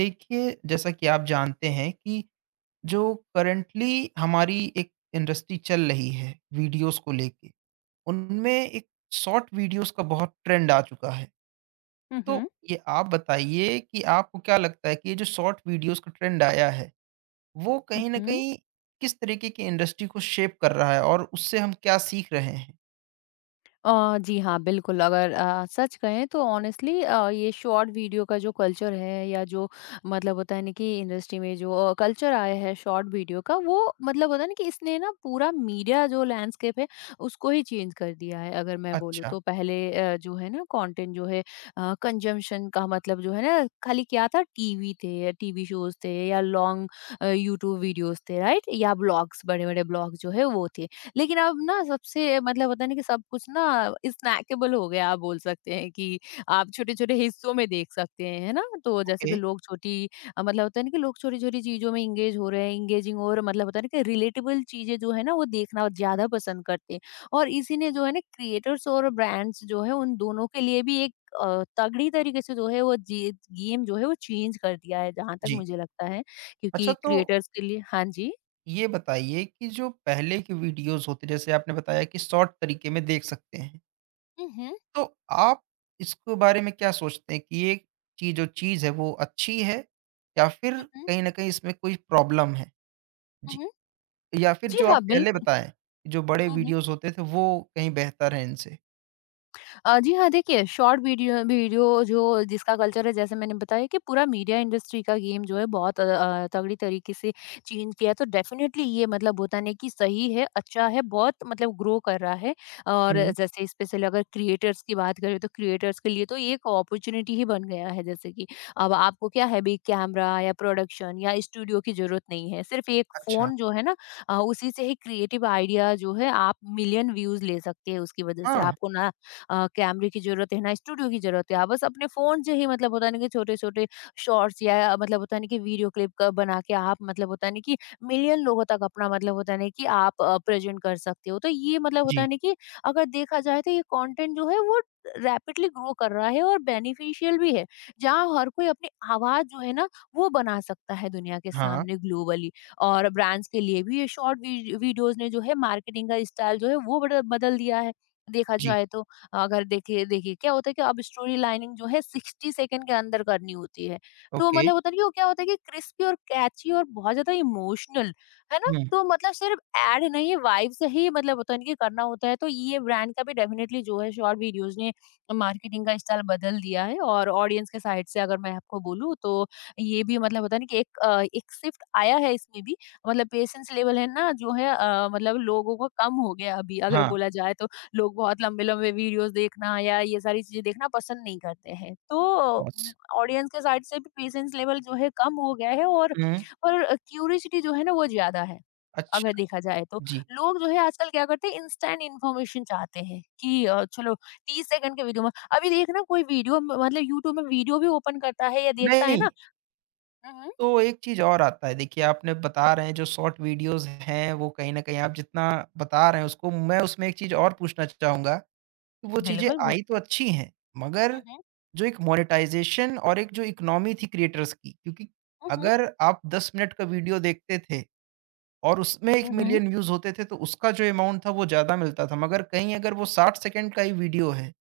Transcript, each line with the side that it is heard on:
right: देखिए, जैसा कि आप जानते हैं कि जो करंटली हमारी एक इंडस्ट्री चल रही है वीडियोज़ को लेके, उनमें एक शॉर्ट वीडियोज़ का बहुत ट्रेंड आ चुका है।
left: हुँ,
right: तो
left: हुँ,
right: ये आप बताइए कि आपको क्या लगता है कि ये जो शॉर्ट वीडियोज़ का ट्रेंड आया है, वो कहीं न
left: हुँ।
right: कहीं किस तरीके की इंडस्ट्री को शेप कर रहा है और उससे हम क्या सीख रहे हैं?
left: अ, जी हाँ, बिल्कुल अगर सच कहें तो ऑनेस्टली, ये शॉर्ट वीडियो का जो कल्चर है या जो मतलब होता है ना कि इंडस्ट्री में जो कल्चर आया है शॉर्ट वीडियो का वो मतलब होता है ना कि इसने ना पूरा मीडिया जो लैंडस्केप है उसको ही चेंज कर दिया है अगर मैं बोलूँ
right: अच्छा,
left: तो। पहले जो है ना कंटेंट जो है कंजम्पशन का मतलब जो है ना खाली क्या था टीवी थे, टीवी शोज़ थे या लॉन्ग यूट्यूब वीडियोज़ थे राइट? या ब्लॉग्स बड़े-बड़े ब्लॉग जो है वो थे। लेकिन अब ना सबसे मतलब होता है ना कि सब कुछ ना स्नैकेबल हो गया, आप बोल सकते हैं कि आप छोटे-छोटे हिस्सों में देख सकते हैं, है ना? तो जैसे
right: ओके,
left: कि लोग छोटी मतलब होता है ना कि लोग छोटी-छोटी चीज़ों में एंगेज हो रहे हैं, एंगेजिंग और मतलब होता है ना कि रिलेटेबल चीज़ें जो है ना वो देखना ज़्यादा पसंद करते हैं और इसी ने जो है ना क्रिएटर्स और ब्रांड्स जो है उन दोनों के लिए भी एक तगड़ी तरीके से जो है वो जी गेम जो है वो चेंज कर दिया है जहाँ तक
right: जी।
left: मुझे लगता है
right: अच्छा,
left: क्योंकि
right: तो
left: क्रिएटर्स के लिए। हाँ जी।
right: ये बताइए कि जो पहले के वीडियोज़ होते जैसे आपने बताया कि शॉर्ट तरीके में देख सकते हैं।
left: हुँ, हुँ।
right: तो आप इसके बारे में क्या सोचते हैं कि ये चीज़ जो चीज़ है वो अच्छी है, या फिर
left: हुँ, हुँ।
right: कहीं न कहीं इसमें कोई प्रॉब्लम है?
left: हुँ,
right: जी,
left: हुँ।
right: या फिर
left: जी
right: जो आप
left: हाँ,
right: पहले
left: बिल्कुल।
right: बताएँ, जो बड़े
left: हुँ, हुँ।
right: वीडियोज़ होते थे वो कहीं बेहतर है इनसे?
left: जी हाँ, देखिए शॉर्ट वीडियो वीडियो जो जिसका कल्चर है जैसे मैंने बताया कि पूरा मीडिया इंडस्ट्री का गेम जो है बहुत तगड़ी तरीके से चेंज किया है, तो डेफ़िनेटली ये मतलब होता नहीं कि सही है, अच्छा है, बहुत मतलब ग्रो कर रहा है और
right: हुँ।
left: जैसे स्पेशली अगर क्रिएटर्स की बात करें तो क्रिएटर्स के लिए तो ये एक अपॉर्च्युनिटी ही बन गया है। जैसे कि अब आपको क्या है, बिग कैमरा या प्रोडक्शन या स्टूडियो की ज़रूरत नहीं है। सिर्फ़ एक
right: अच्छा,
left: फ़ोन जो है ना, उसी से ही क्रिएटिव आइडिया जो है आप मिलियन व्यूज़ ले सकते हैं उसकी वजह से।
right: हाँ,
left: आपको ना कैमरे की ज़रूरत है, ना स्टूडियो की ज़रूरत है। आप बस अपने फ़ोन से ही मतलब होता है ना कि छोटे-छोटे शॉर्ट्स या मतलब होता है ना कि वीडियो क्लिप क बना के आप मतलब होता है ना कि मिलियन लोगों तक अपना मतलब होता है ना कि आप प्रेज़ेंट कर सकते हो। तो ये मतलब होता
right: जी,
left: है ना कि अगर देखा जाए तो ये कंटेंट जो है वो रैपिडली ग्रो कर रहा है और बेनिफिशियल भी है। जहाँ हर कोई अपनी आवाज़ जो है ना वो बना सकता है दुनिया के
right: हाँ,
left: सामने ग्लोबली, और ब्रांड्स के लिए भी ये शॉर्ट वी वीडियोज़ ने जो है मार्केटिंग का स्टाइल जो है वो बड बदल दिया है, देखा
right: जी,
left: जाए तो। अगर देखिए देखिए क्या होता है कि अब स्टोरी लाइनिंग जो है 60 सेकंड के अंदर करनी होती है, तो
right: ओके,
left: मतलब होता नहीं वो क्या होता है कि क्रिस्पी और कैची और बहुत ज्यादा इमोशनल है ना,
right: हुँ,
left: तो मतलब सिर्फ एड नहीं वाइब से ही मतलब होता नहीं कि करना होता है, तो ये ब्रांड का भी डेफिनेटली जो है शॉर्ट वीडियोज ने मार्केटिंग का स्टाइल बदल दिया है। और ऑडियंस के साइड से अगर मैं आपको बोलूँ तो ये भी मतलब होता है ना कि एक एक शिफ्ट आया है इसमें भी, मतलब पेशेंस लेवल है ना जो है, मतलब लोगों का कम हो गया अभी अगर
right: हाँ,
left: बोला जाए तो। लोग बहुत लंबे-लंबे वीडियोज़ देखना या ये सारी चीज़ें देखना पसंद नहीं करते हैं। तो
right: बस,
left: ऑडियंस के साइड से भी पेशेंस लेवल जो है कम हो गया है, और
right: हुँ,
left: और क्यूरियोसिटी जो है ना वो ज़्यादा है,
right: अच्छा,
left: अगर देखा जाए तो।
right: जी।
left: लोग जो है आजकल क्या करते हैं इंस्टेंट इन्फॉर्मेशन चाहते हैं कि चलो 30 सेकंड के वीडियो में अभी देख ना कोई वीडियो म मतलब यूट्यूब में वीडियो भी ओपन करता है या देखता है
right: नहीं,
left: ना। हुँ, हुँ,
right: तो एक चीज़ और आता है। देखिए आपने बता रहे हैं जो शॉर्ट वीडियोज़ हैं वो कहीं न कहीं आप जितना बता रहे हैं उसको मैं उसमें एक चीज़ और पूछना चाहूँगा। वो चीज़ें
left: बिल्कुल
right: आई तो
left: पूछिए।
right: अच्छी हैं, मगर
left: हुँ, हुँ,
right: जो एक मोनेटाइज़ेशन और एक जो इकोनॉमी थी क्रिएटर्स की, क्योंकि
left: हुँ, हुँ,
right: अगर आप 10 मिनट का वीडियो देखते थे और उसमें 1
left: हुँ, हुँ,
right: मिलियन व्यूज़ होते थे, तो उसका जो अमाउंट था वो ज़्यादा मिलता था, मगर कहीं अगर वो 60 सेकंड का ही वीडियो है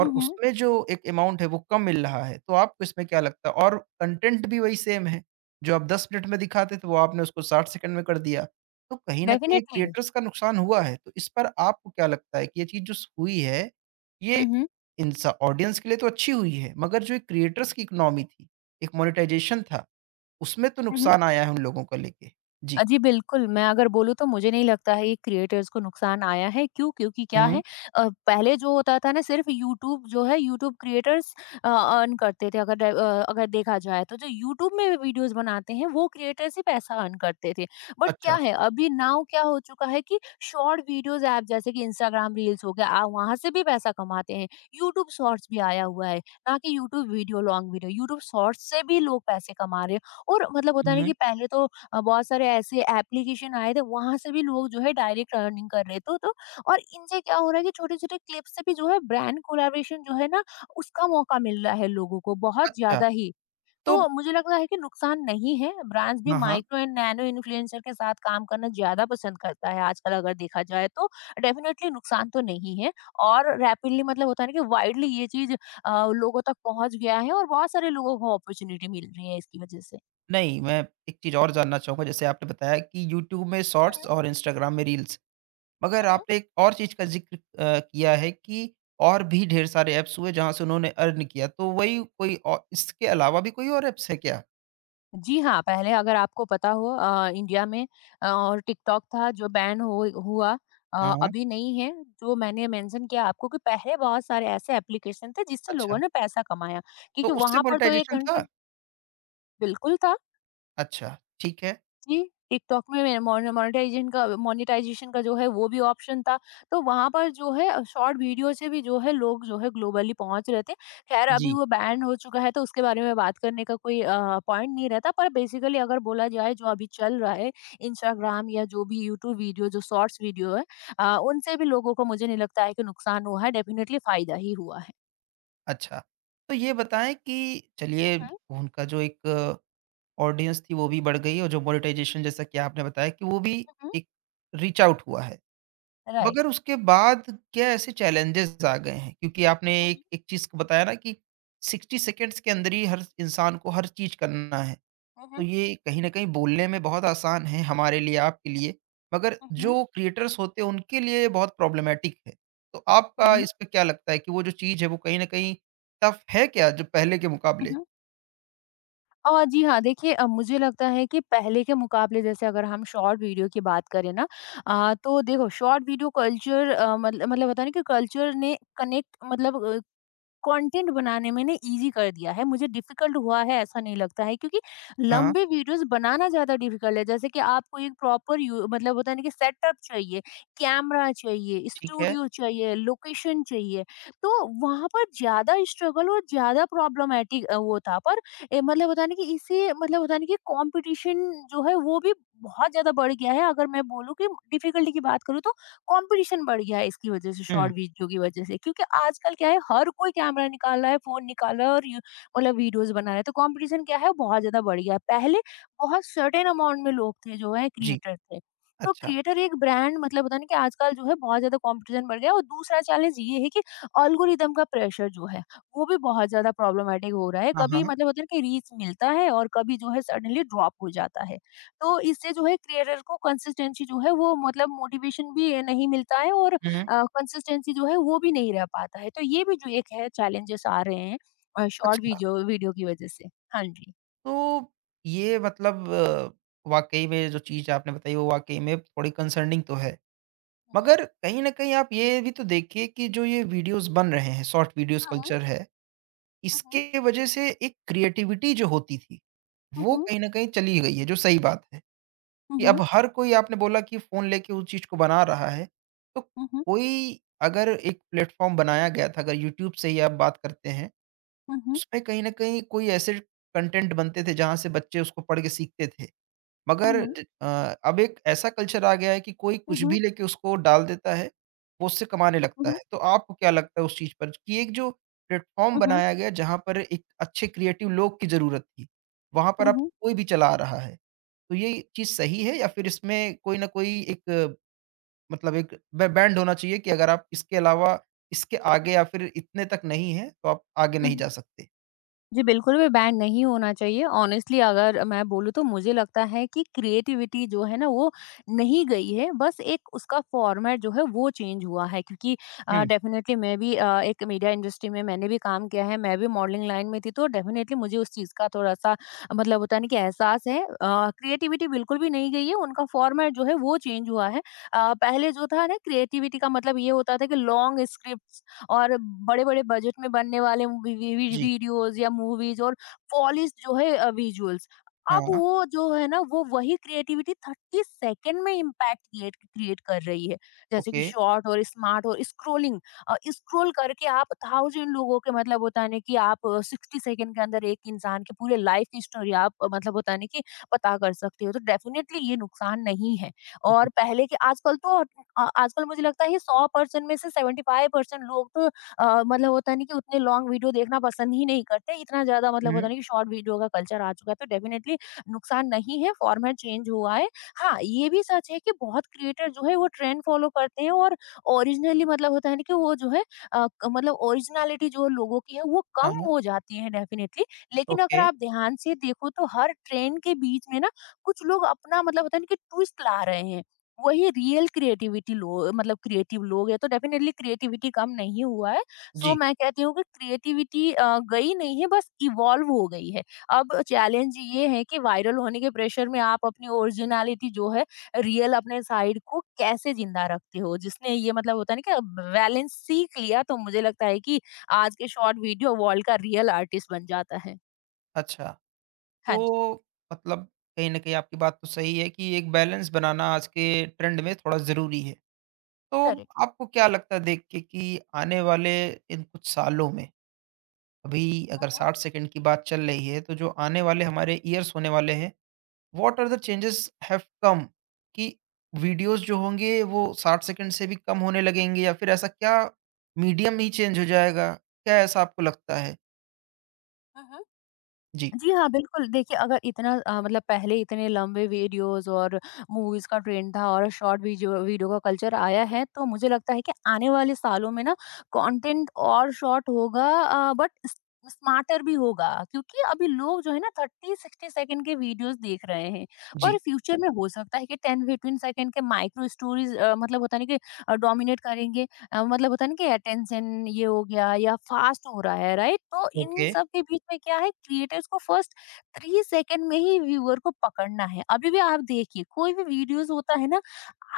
right: और
left: हुँ, हुँ,
right: उसमें जो एक अमाउंट है वो कम मिल रहा है, तो आपको इसमें क्या लगता है? और कंटेंट भी वही सेम है, जो आप 10 मिनट में दिखाते थे वो आपने उसको 60 सेकंड में कर दिया। तो कहीं न कहीं ये
left: डेफिनिटली।
right: क्रिएटर्स का नुकसान हुआ है, तो इस पर आपको क्या लगता है कि ये चीज़ जो स हुई है,
left: हुँ,
right: ये
left: हुँ, हुँ,
right: इंसा ऑडियंस के लिए तो अच्छी हुई है, मगर जो एक क्रिएटर्स की इकोनॉमी थी, एक मोनेटाइज़ेशन था, उसमें तो
left: हुँ।
right: नुकसान आया है उन लोगों को लेके? जी।
left: जी बिल्कुल, मैं अगर बोलूँ तो मुझे नहीं लगता है ये क्रिएटर्स को नुकसान आया है, क्यों? क्योंकि क्या
right: हुँ।
left: है, पहले जो होता था ना सिर्फ़ यूट्यूब जो है यूट्यूब क्रिएटर्स अर्न करते थे, अगर अ, अगर देखा जाए तो जो यूट्यूब में वीडियोज़ बनाते हैं वो क्रिएटर्स ही पैसा अर्न करते थे। बट क्या
right: अच्छा।
left: है, अभी नाउ क्या हो चुका है कि शॉर्ट वीडियोज़ ऐप जैसे कि इंस्टाग्राम रील्स हो गया, आप वहाँ से भी पैसा कमाते हैं। यूट्यूब शॉर्ट्स भी आया हुआ है, ना कि YouTube video long video, YouTube shorts से भी लोग पैसे कमा रहे हैं और मतलब होता है ना
right: हुँ।
left: कि पहले तो बहुत सारे ऐसे एप्लीकेशन आए थे, वहाँ से भी लोग जो है डायरेक्ट अर्निंग कर रहे थे। तो और इनसे क्या हो रहा है कि छोटे-छोटे क्लिप्स से भी जो है ब्रांड कोलैबोरेशन जो है ना उसका मौका मिल रहा है लोगों को बहुत
right: अच्छा।
left: ज़्यादा ही।
right: तो
left: तो मुझे लगता है कि नुकसान नहीं है, ब्रांड्स भी
right: हाँ, हाँ।
left: माइक्रो एंड नैनो इन्फ्लुएंसर के साथ काम करना ज़्यादा पसंद करता है आजकल, अगर देखा जाए तो। डेफिनिटली नुकसान तो नहीं है और रैपिडली मतलब होता है ना कि वाइडली ये चीज़ लोगों तक पहुँच गया है और बहुत सारे लोगों को अपॉर्च्युनिटी मिल रही है इसकी वजह से।
right: नहीं, मैं एक चीज़ और जानना चाहूँगा जैसे आपने बताया कि यूट्यूब में
left: हुँ,
right: शॉर्ट्स और इंस्टाग्राम में रील्स, मगर
left: हुँ, हुँ।
right: आपने एक और चीज़ का ज़िक्र किया है कि और भी ढेर सारे ऐप्स हुए जहाँ से उन्होंने अर्न किया, तो वही कोई औ इसके अलावा भी कोई और ऐप्स है क्या?
left: जी हाँ, पहले अगर आपको पता हो, इंडिया में और टिकटॉक था जो बैन हो हुआ,
right: हाँ, हाँ,
left: अभी नहीं है, जो मैंने मेंशन किया आपको कि पहले बहुत सारे ऐसे एप्लीकेशन थे जिससे
right: अच्छा,
left: लोगों ने पैसा कमाया,
right: तो
left: क्योंकि
right: उससे
left: वहाँ पर तो 1
right: मोनेटाइज़ेशन
left: घंटे
right: था?
left: बिल्कुल था।
right: अच्छा, ठीक है।
left: जी, टिकटॉक में मेरा मोनेटाइजेशन का जो है वो भी ऑप्शन था, तो वहाँ पर जो है शॉर्ट वीडियो से भी जो है लोग जो है ग्लोबली पहुँच रहे थे। ख़ैर अभी
right: जी,
left: वो बैन हो चुका है तो उसके बारे में बात करने का कोई पॉइंट नहीं रहता, पर बेसिकली अगर बोला जाए जो अभी चल रहा है, इंस्टाग्राम या जो भी यूट्यूब वीडियो जो शॉर्ट्स वीडियो है, उनसे भी लोगों को मुझे नहीं लगता है कि नुकसान हुआ है, डेफ़िनिटली फ़ायदा ही हुआ है।
right: अच्छा। तो ये बताएँ कि
left: हुँ,
right: चलिए
left: हुँ,
right: उनका जो एक ऑडियंस थी वो भी बढ़ गई और जो मोनेटाइज़ेशन जैसा कि आपने बताया कि वो भी
left: हुँ, हुँ।
right: एक रीच आउट हुआ है।
left: राइट।
right: मगर उसके बाद क्या ऐसे चैलेंजेस आ गए हैं? क्योंकि आपने
left: हुँ,
right: एक
left: हुँ,
right: एक चीज़ बताया ना कि 60 सेकंड्स के अंदर ही हर इंसान को हर चीज़ करना है। तो
left: हुँ,
right: ये कहीं न कहीं बोलने में बहुत आसान है हमारे लिए, आपके लिए, मगर
left: हुँ,
right: जो क्रिएटर्स होते हैं उनके लिए ये बहुत प्रॉब्लमैटिक है। तो
left: हुँ,
right: आपका
left: हुँ,
right: इस पे क्या लगता है कि वो जो चीज़ है वो कहीं न कहीं टफ है क्या जो पहले के मुकाबले?
left: हुँ। जी हाँ, देखिए, मुझे लगता है कि पहले के मुकाबले, जैसे अगर हम शॉर्ट वीडियो की बात करें ना, तो देखो शॉर्ट वीडियो कल्चर, मतलब मतलब होता है ना कि कल्चर ने कनेक्ट मतलब कंटेंट बनाने में ना इजी कर दिया है, मुझे डिफिकल्ट हुआ है ऐसा नहीं लगता है क्योंकि
right: हाँ,
left: लंबे वीडियोस बनाना ज्यादा डिफिकल्ट है। जैसे कि आपको एक प्रॉपर मतलब होता है ना कि सेटअप चाहिए, कैमरा चाहिए,
right: ठीक है।
left: स्टूडियो चाहिए, लोकेशन चाहिए। तो वहां पर ज्यादा स्ट्रगल और ज्यादा प्रॉब्लमेटिक वो था, पर मतलब होता है ना कि इसे मतलब होता है ना कि कंपटीशन जो है वो भी बहुत ज्यादा बढ़ गया है, अगर मैं बोलूँ कि डिफिकल्टी की बात करूँ तो। कंपटीशन बढ़ गया है इसकी वजह से,
right: हुँ,
left: शॉर्ट वीडियो की वजह से। क्योंकि आजकल क्या है, हर कोई कैमरा निकाल रहा है, फ़ोन निकाल रहा है और यू मतलब वीडियोज़ बना रहा है। तो कंपटीशन क्या है, बहुत ज़्यादा बढ़ गया है। पहले बहुत सर्टेन अमाउंट में लोग थे, जो है
right: जी।
left: क्रिएटर थे। तो
right: अच्छा।
left: क्रिएटर एक ब्रांड मतलब होता है ना कि आजकल जो है बहुत ज़्यादा कंपटीशन बढ़ गया है, और दूसरा चैलेंज ये है कि एल्गोरिदम का प्रेशर जो है, वो भी बहुत ज़्यादा प्रॉब्लमैटिक हो रहा है।
right: हाँ,
left: कभी
right: हाँ।
left: मतलब होता है ना कि रीच मिलता है और कभी जो है सडनली ड्रॉप हो जाता है। तो इससे जो है क्रिएटर को कंसिस्टेंसी जो है वो मतलब मोटिवेशन भी नहीं मिलता है और
right: हुँ,
left: कंसिस्टेंसी जो है वो भी नहीं रह पाता है। तो ये भी जो एक है चैलेंजेस आ रहे हैं, शॉर्ट
right: अच्छा।
left: वीडियो वीडियो की वजह से। हाँ जी।
right: तो ये मतलब वाक़ई में जो चीज़ आपने बताई वो वाक़ई में थोड़ी कंसर्निंग तो है।
left: हुँ,
right: मगर कहीं न कहीं आप ये भी तो देखिए कि जो ये वीडियोज़ बन रहे हैं, शॉर्ट वीडियोज़
left: हुँ।
right: कल्चर है,
left: हुँ, हुँ।
right: इसके वजह से एक क्रिएटिविटी जो होती थी,
left: हुँ,
right: वो
left: हुँ।
right: कहीं न कहीं चली गई है, जो सही बात है।
left: हुँ,
right: कि
left: हुँ।
right: अब हर कोई आपने बोला कि फ़ोन लेके उस चीज़ को बना रहा है, तो
left: हुँ, हुँ।
right: कोई अगर एक प्लेटफ़ॉर्म बनाया गया था, अगर यूट्यूब से ही आप बात करते हैं,
left: हुँ, हुँ।
right: उसमें कहीं न कहीं कोई ऐसे कंटेंट बनते थे जहाँ से बच्चे उसको पढ़ के सीखते थे।
left: हुँ,
right: मगर
left: हुँ।
right: अब एक ऐसा कल्चर आ गया है कि कोई
left: हुँ,
right: कुछ
left: हुँ।
right: भी लेके उसको डाल देता है, वो उससे कमाने लगता
left: हुँ,
right: है। तो आपको क्या लगता है उस चीज़ पर कि एक जो प्लेटफ़ॉर्म
left: हुँ।
right: बनाया गया जहाँ पर एक अच्छे क्रिएटिव लोग की ज़रूरत थी, वहाँ पर
left: हुँ,
right: अब
left: हुँ।
right: कोई भी चला रहा है। तो ये चीज़ सही है या फिर इसमें कोई न कोई एक मतलब एक बै बैंड होना चाहिए कि अगर आप इसके अलावा इसके आगे या फिर इतने तक नहीं है, तो आप आगे
left: हुँ,
right: नहीं
left: हुँ।
right: जा सकते?
left: जी, बिल्कुल भी बैन नहीं होना चाहिए। ऑनेस्टली अगर मैं बोलूँ तो मुझे लगता है कि क्रिएटिविटी जो है ना वो नहीं गई है, बस एक उसका फ़ॉर्मेट जो है वो चेंज हुआ है क्योंकि
right: हुँ,
left: डेफ़िनेटली मैं भी एक मीडिया इंडस्ट्री में मैंने भी काम किया है, मैं भी मॉडलिंग लाइन में थी, तो डेफ़िनेटली मुझे उस चीज़ का थोड़ा-सा मतलब होता है ना कि एहसास है। क्रिएटिविटी बिल्कुल भी नहीं गई है, उनका फ़ॉर्मेट जो है वो चेंज हुआ है। पहले जो था ना क्रिएटिविटी का मतलब ये होता था कि लॉन्ग स्क्रिप्ट और बड़े-बड़े बजट में बनने वाले वी वी
right: जी।
left: वीडियोज़ या मूवीज़ और पॉलिश जो है विजुअल्स। अब
right: हाँ,
left: वो जो है ना, वो वही क्रिएटिविटी 30 सेकंड में इम्पैक्ट क्रिएट क्रिएट कर रही है। जैसे
right: ओके।
left: कि शॉर्ट और स्मार्ट और स्क्रॉलिंग, स्क्रॉल करके आप थाउज़ेंड लोगों के मतलब होता है ना कि आप 60 सेकंड के अंदर एक इंसान की पूरे लाइफ़ की स्टोरी आप मतलब होता है ना कि पता कर सकते हो। तो डेफ़िनेटली ये नुकसान नहीं है।
right: जी।
left: और पहले के आजकल तो आजकल मुझे लगता है 100% में से 75% लोग तो मतलब होता नहीं कि उतने लॉन्ग वीडियो देखना पसंद ही नहीं करते। इतना ज़्यादा मतलब होता
right: हुँ,
left: नहीं कि शॉर्ट वीडियो का कल्चर आ चुका है, तो डेफिनिटली नुकसान नहीं है, फॉर्मेट चेंज हुआ है। हाँ, ये भी सच है कि बहुत क्रिएटर जो है वो ट्रेंड फॉलो करते हैं और ओरिजिनली मतलब होता है ना कि वो जो है अ, क मतलब ओरिजिनैलिटी जो लोगों की है वो
right: हाँ,
left: कम
right: हाँ।
left: हो जाती है डेफिनिटली। लेकिन अगर
right: ओके।
left: आप ध्यान से देखो तो हर ट्रेंड के बीच में ना कुछ लोग अपना मतलब होता है ना कि ट्विस्ट ला रहे हैं। वही रियल क्रिएटिविटी लोग मतलब क्रिएटिव लोग है तो डेफिनेटली क्रिएटिविटी कम नहीं हुआ है। सो
right: जी,
left: मैं कहती हूँ कि क्रिएटिविटी गई नहीं है, बस इवॉल्व हो गई है। अब चैलेंज ये है कि वायरल होने के प्रेशर में आप अपनी ओरिजिनलिटी जो है रियल अपने साइड को कैसे जिंदा रखते हो, जिसने ये मतलब होता है ना कि बैलेंस सीख लिया तो मुझे लगता है कि आज के शॉर्ट वीडियो वर्ल्ड का रियल आर्टिस्ट बन जाता है।
right: अच्छा।
left: हाँ जी,
right: तो मतलब कहीं न कहीं आपकी बात तो सही है कि एक बैलेंस बनाना आज के ट्रेंड में थोड़ा ज़रूरी है। तो आपको क्या लगता है देख के कि आने वाले इन कुछ सालों में, अभी अगर
left: करेक्ट।
right: 60 सेकंड की बात चल रही है, तो जो आने वाले हमारे ईयर्स होने वाले हैं, what are the changes have come कि वीडियोज़ जो होंगे वो 60 सेकंड से भी कम होने लगेंगे या फिर ऐसा क्या मीडियम ही चेंज हो जाएगा? क्या ऐसा आपको लगता है? जी,
left: जी हाँ, बिल्कुल। देखिए, अगर इतना मतलब पहले इतने लंबे वीडियोज़ और मूवीज़ का ट्रेंड था और शॉर्ट वीडियो वीडियो का कल्चर आया है, तो मुझे लगता है कि आने वाले सालों में ना कंटेंट और शॉर्ट होगा, बट स स्मार्टर भी होगा क्योंकि अभी लोग जो है ना 30-60 सेकंड के वीडियोज़ देख रहे हैं। और
right: जी,
left: फ्यूचर में हो सकता है कि 10-15 सेकंड के माइक्रो स्टोरीज़ मतलब होता है ना कि डोमिनेट करेंगे। मतलब होता है ना कि अटेंशन ये हो गया या फास्ट हो रहा है, राइट। तो इन
right: ओके।
left: सब के बीच में क्या है, क्रिएटर्स को फर्स्ट थ्री सेकंड में ही व्यूअर को पकड़ना है। अभी भी आप देखिए, कोई भी वीडियोस होता है ना,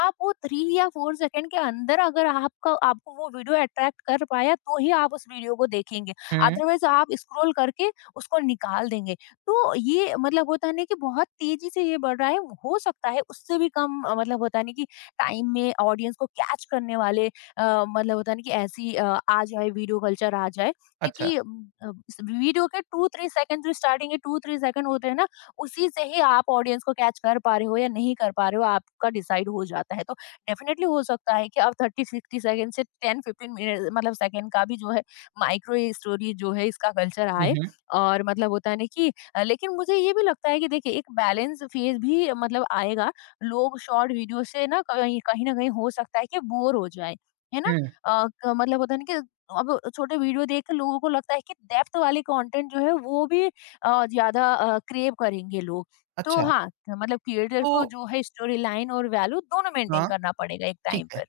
left: आप वो थ्री या फोर सेकंड के अंदर अगर आपका आपको वो वीडियो अट्रैक्ट कर पाया तो ही आप उस वीडियो को देखेंगे।
right: हुँ,
left: अदरवाइज आप स्क्रॉल करके उसको निकाल देंगे। तो ये मतलब होता है ना कि बहुत तेजी से ये बढ़ रहा है। हो सकता है उससे भी कम मतलब होता है ना कि टाइम में ऑडियंस को कैच करने वाले मतलब होता है ना कि ऐसी आ जाए, वीडियो कल्चर आ जाए।
right: अच्छा।
left: क्योंकि वीडियो के टू थ्री सेकंड, जो स्टार्टिंग के टू थ्री सेकंड होते हैं ना, उसी से ही आप ऑडियंस को कैच कर पा रहे हो या नहीं कर पा रहे हो, आपका डिसाइड हो जाता है। तो डेफिनेटली हो सकता है कि आप थर्टी सिक्सटी सेकंड से टेन फिफ्टीन मिनट मतलब सेकंड का भी जो है माइक्रो स्टोरी जो है इसका कल्चर
right: हुँ,
left: आए।
right: हुँ,
left: और मतलब होता है ना कि लेकिन मुझे ये भी लगता है कि देखिए एक बैलेंस फेज भी मतलब आएगा। लोग शॉर्ट वीडियो से ना कहीं कहीं ना कहीं हो सकता है कि बोर हो जाए, है ना?
right: हुँ,
left: अ, क मतलब होता है ना कि अब छोटे वीडियो देख के लोगों को लगता है कि डेप्थ वाले कंटेंट जो है वो भी ज़्यादा क्रेव करेंगे लोग। तो
right: अच्छा।
left: हाँ, मतलब क्रिएटर
right: तो
left: को जो है स्टोरी लाइन और वैल्यू दोनों मेंटेन
right: हाँ,
left: करना पड़ेगा एक
right: ठीक
left: टाइम
right: है।
left: पर।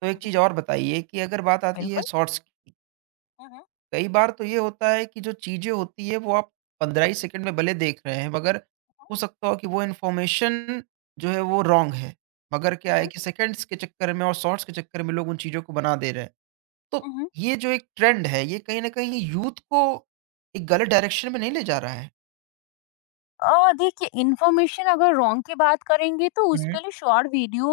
right: तो एक
left: हुँ,
right: चीज़
left: हुँ।
right: और बताइए कि अगर बात आती है
left: बिल्कुल।
right: शॉर्ट्स की,
left: हुँ, हुँ,
right: कई बार तो ये होता है कि जो चीज़ें होती हैं वो आप 15 ही सेकंड में भले देख रहे हैं, मगर
left: हुँ,
right: हो सकता हो कि वो इन्फॉर्मेशन जो है वो
left: हुँ,
right: रॉन्ग
left: हुँ,
right: है। मगर क्या है
left: हुँ,
right: कि सेकंड्स के चक्कर में और शॉर्ट्स के चक्कर में लोग उन चीज़ों को बना दे रहे हैं। तो
left: हुँ, हुँ।
right: ये जो एक ट्रेंड है, ये कहीं न कहीं यूथ को एक गलत डायरेक्शन में नहीं ले जा रहा है?
left: देखिए, इन्फॉर्मेशन अगर रॉन्ग की बात करेंगे तो
right: हुँ।
left: उसके लिए शॉर्ट वीडियो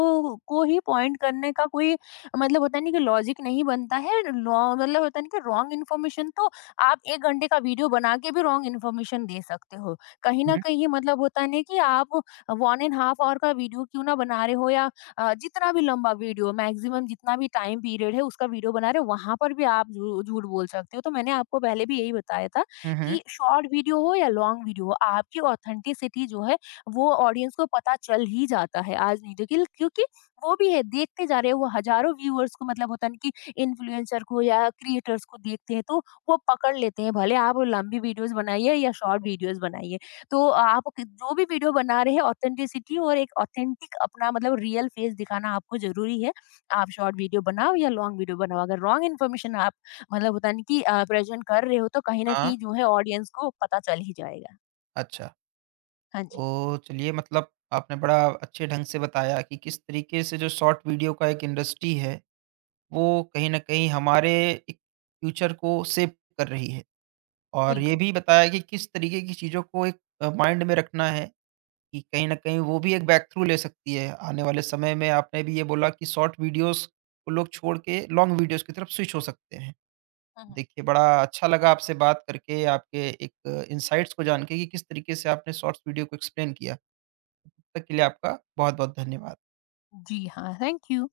left: को ही पॉइंट करने का कोई मतलब होता नहीं कि लॉजिक नहीं बनता है। लॉ मतलब होता नहीं कि रॉन्ग इन्फॉर्मेशन, तो आप 1 घंटे का वीडियो बना के भी रॉन्ग इन्फॉर्मेशन दे सकते हो। कहीं न
right: हुँ।
left: कहीं मतलब होता नहीं कि आप 1 एंड हाफ ऑवर का वीडियो क्यों ना बना रहे हो, या जितना भी लंबा वीडियो, मैक्सिमम जितना भी टाइम पीरियड है, उसका वीडियो बना रहे हो, वहाँ पर भी आप झू झूठ बोल सकते हो। तो मैंने आपको पहले भी यही बताया था
right: हुँ, हुँ।
left: कि शॉर्ट वीडियो हो या लॉन्ग वीडियो हो, आपकी ऑथेंटिसिटी जो है वो ऑडियंस को पता चल ही जाता है, आज नहीं तो कल। क्योंकि वो भी है देखते जा रहे हैं, वो हज़ारों व्यूअर्स को मतलब होता है ना कि इन्फ्लुएंसर को या क्रिएटर्स को देखते हैं, तो वो पकड़ लेते हैं, भले आप लंबी वीडियोस बनाइए या शॉर्ट वीडियोस बनाइए। तो आप क जो भी वीडियो बना रहे हैं, ऑथेंटिसिटी और एक ऑथेंटिक अपना मतलब रियल फेस दिखाना आपको ज़रूरी है। आप शॉर्ट वीडियो बनाओ या लॉन्ग वीडियो बनाओ, अगर रॉन्ग इन्फॉर्मेशन आप मतलब होता नहीं कि प्रेज़ेंट कर रहे हो, तो कहीं न
right: हाँ,
left: कहीं जो है ऑडियंस को पता चल ही जाएगा।
right: अच्छा।
left: हाँ जी,
right: ओह! चलिए मतलब आपने बड़ा अच्छे ढंग से बताया कि किस तरीके से जो शॉर्ट वीडियो का एक इंडस्ट्री है, वो कहीं न कहीं हमारे एक फ्यूचर को शेप कर रही है। और ये
left: बिल्कुल।
right: भी बताया कि किस तरीके की चीज़ों को एक माइंड में रखना है कि कहीं न कहीं वो भी एक बैक थ्रू ले सकती है। आने वाले समय में आपने भी ये बोला कि शॉर्ट वीडियोज़ को लोग छोड़ के लॉन्ग वीडियोज़ की तरफ स्विच हो सकते हैं।
left: हुँ, हुँ।
right: देखिए बड़ा अच्छा लगा आपसे बात करके, आपके एक इनसाइट्स को जान के कि किस तरीके से आपने शॉर्ट्स वीडियो को एक्सप्लेन किया। तक के लिए आपका बहुत-बहुत धन्यवाद।
left: जी हाँ, थैंक यू।